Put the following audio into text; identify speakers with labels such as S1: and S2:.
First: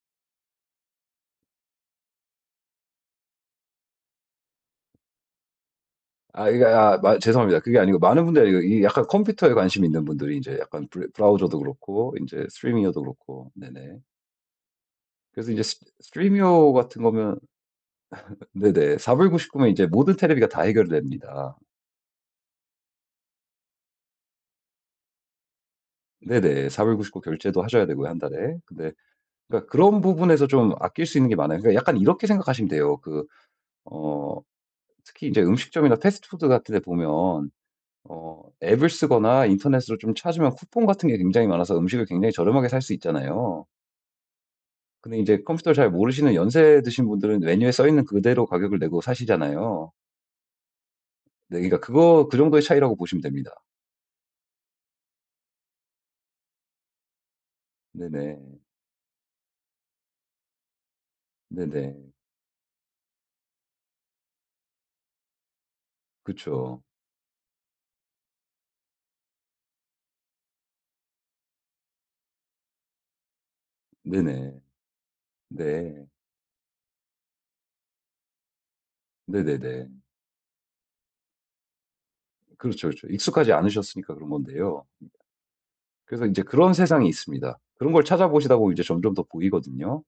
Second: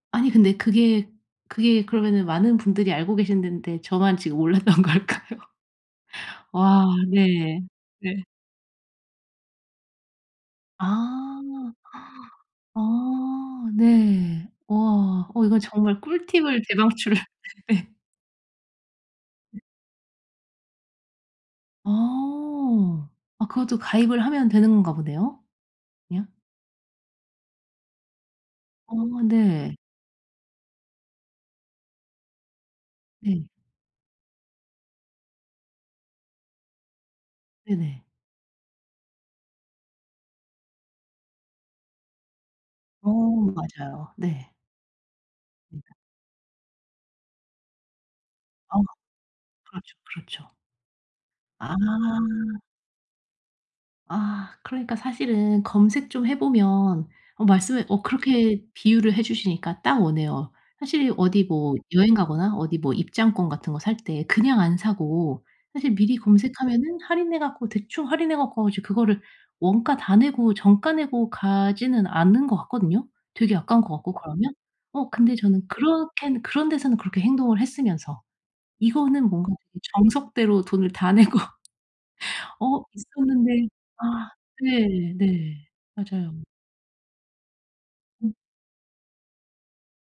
S1: 아니 근데 그게 그게 그러면은 많은 분들이 알고 계신 덴데 저만 지금 몰랐던 걸까요?
S2: 아 이게
S1: 와
S2: 아 마 죄송합니다.
S1: 네.
S2: 그게 아니고 많은
S1: 네.
S2: 분들이 아니고 이 약간 컴퓨터에 관심이 있는 분들이 이제 약간 브래
S1: 아.
S2: 브라우저도 그렇고 인제 Stremio도 그렇고
S1: 아
S2: 네네.
S1: 네. 와 어
S2: 그래서
S1: 이건
S2: 인제
S1: 정말 꿀팁을
S2: Stremio 같은
S1: 대방출을
S2: 거면
S1: 예.
S2: 네네. 4 불 99 면 이제 모든 테레비가 다 해결됩니다.
S1: 어. 아 그것도 가입을 하면 되는 건가 보네요. 그냥?
S2: 네네. 4 불 99 결제도 하셔야 되고요. 1 달에. 근데
S1: 어
S2: 그러니까
S1: 네.
S2: 그런 부분에서 좀 아낄 수 있는 게 많아요. 그러니까 약간 이렇게 생각하시면 돼요. 그
S1: 네.
S2: 어 특히 이제 음식점이나 패스트푸드 같은 데 보면
S1: 네네.
S2: 어 앱을 쓰거나 인터넷으로 좀 찾으면 쿠폰 같은 게 굉장히 많아서 음식을 굉장히 저렴하게 살 수
S1: 어
S2: 있잖아요.
S1: 맞아요. 네.
S2: 근데 이제 컴퓨터를
S1: 내가
S2: 잘 모르시는 연세 드신 분들은 메뉴에 써있는 그대로
S1: 아
S2: 가격을 내고 사시잖아요.
S1: 그렇죠. 그렇죠.
S2: 네
S1: 아.
S2: 그러니까 그거 그 정도의 차이라고 보시면 됩니다.
S1: 아 그러니까 사실은 검색 좀 해 보면 어 말씀을 어
S2: 네네.
S1: 그렇게 비유를 해 주시니까 딱 오네요. 사실 어디 뭐
S2: 네네.
S1: 여행 가거나 어디 뭐 입장권 같은 거 살 때 그냥 안 사고 사실 미리
S2: 그쵸.
S1: 검색하면은 할인해 갖고 대충 할인해 갖고 이제 그거를 원가 다 내고 정가 내고 가지는 않는 것 같거든요 되게 아까운 것 같고
S2: 네네.
S1: 그러면. 어 근데 저는
S2: 네.
S1: 그렇게는 그런 데서는 그렇게 행동을 했으면서 이거는 뭔가 되게
S2: 네네네.
S1: 정석대로 돈을 다 내고 어
S2: 그렇죠, 그렇죠. 익숙하지
S1: 있었는데
S2: 않으셨으니까 그런
S1: 아
S2: 건데요.
S1: 네네.
S2: 그래서
S1: 맞아요.
S2: 인제 그런 세상이 있습니다. 그런 걸
S1: 음.
S2: 찾아보시다 보면 이제 점점 더 보이거든요.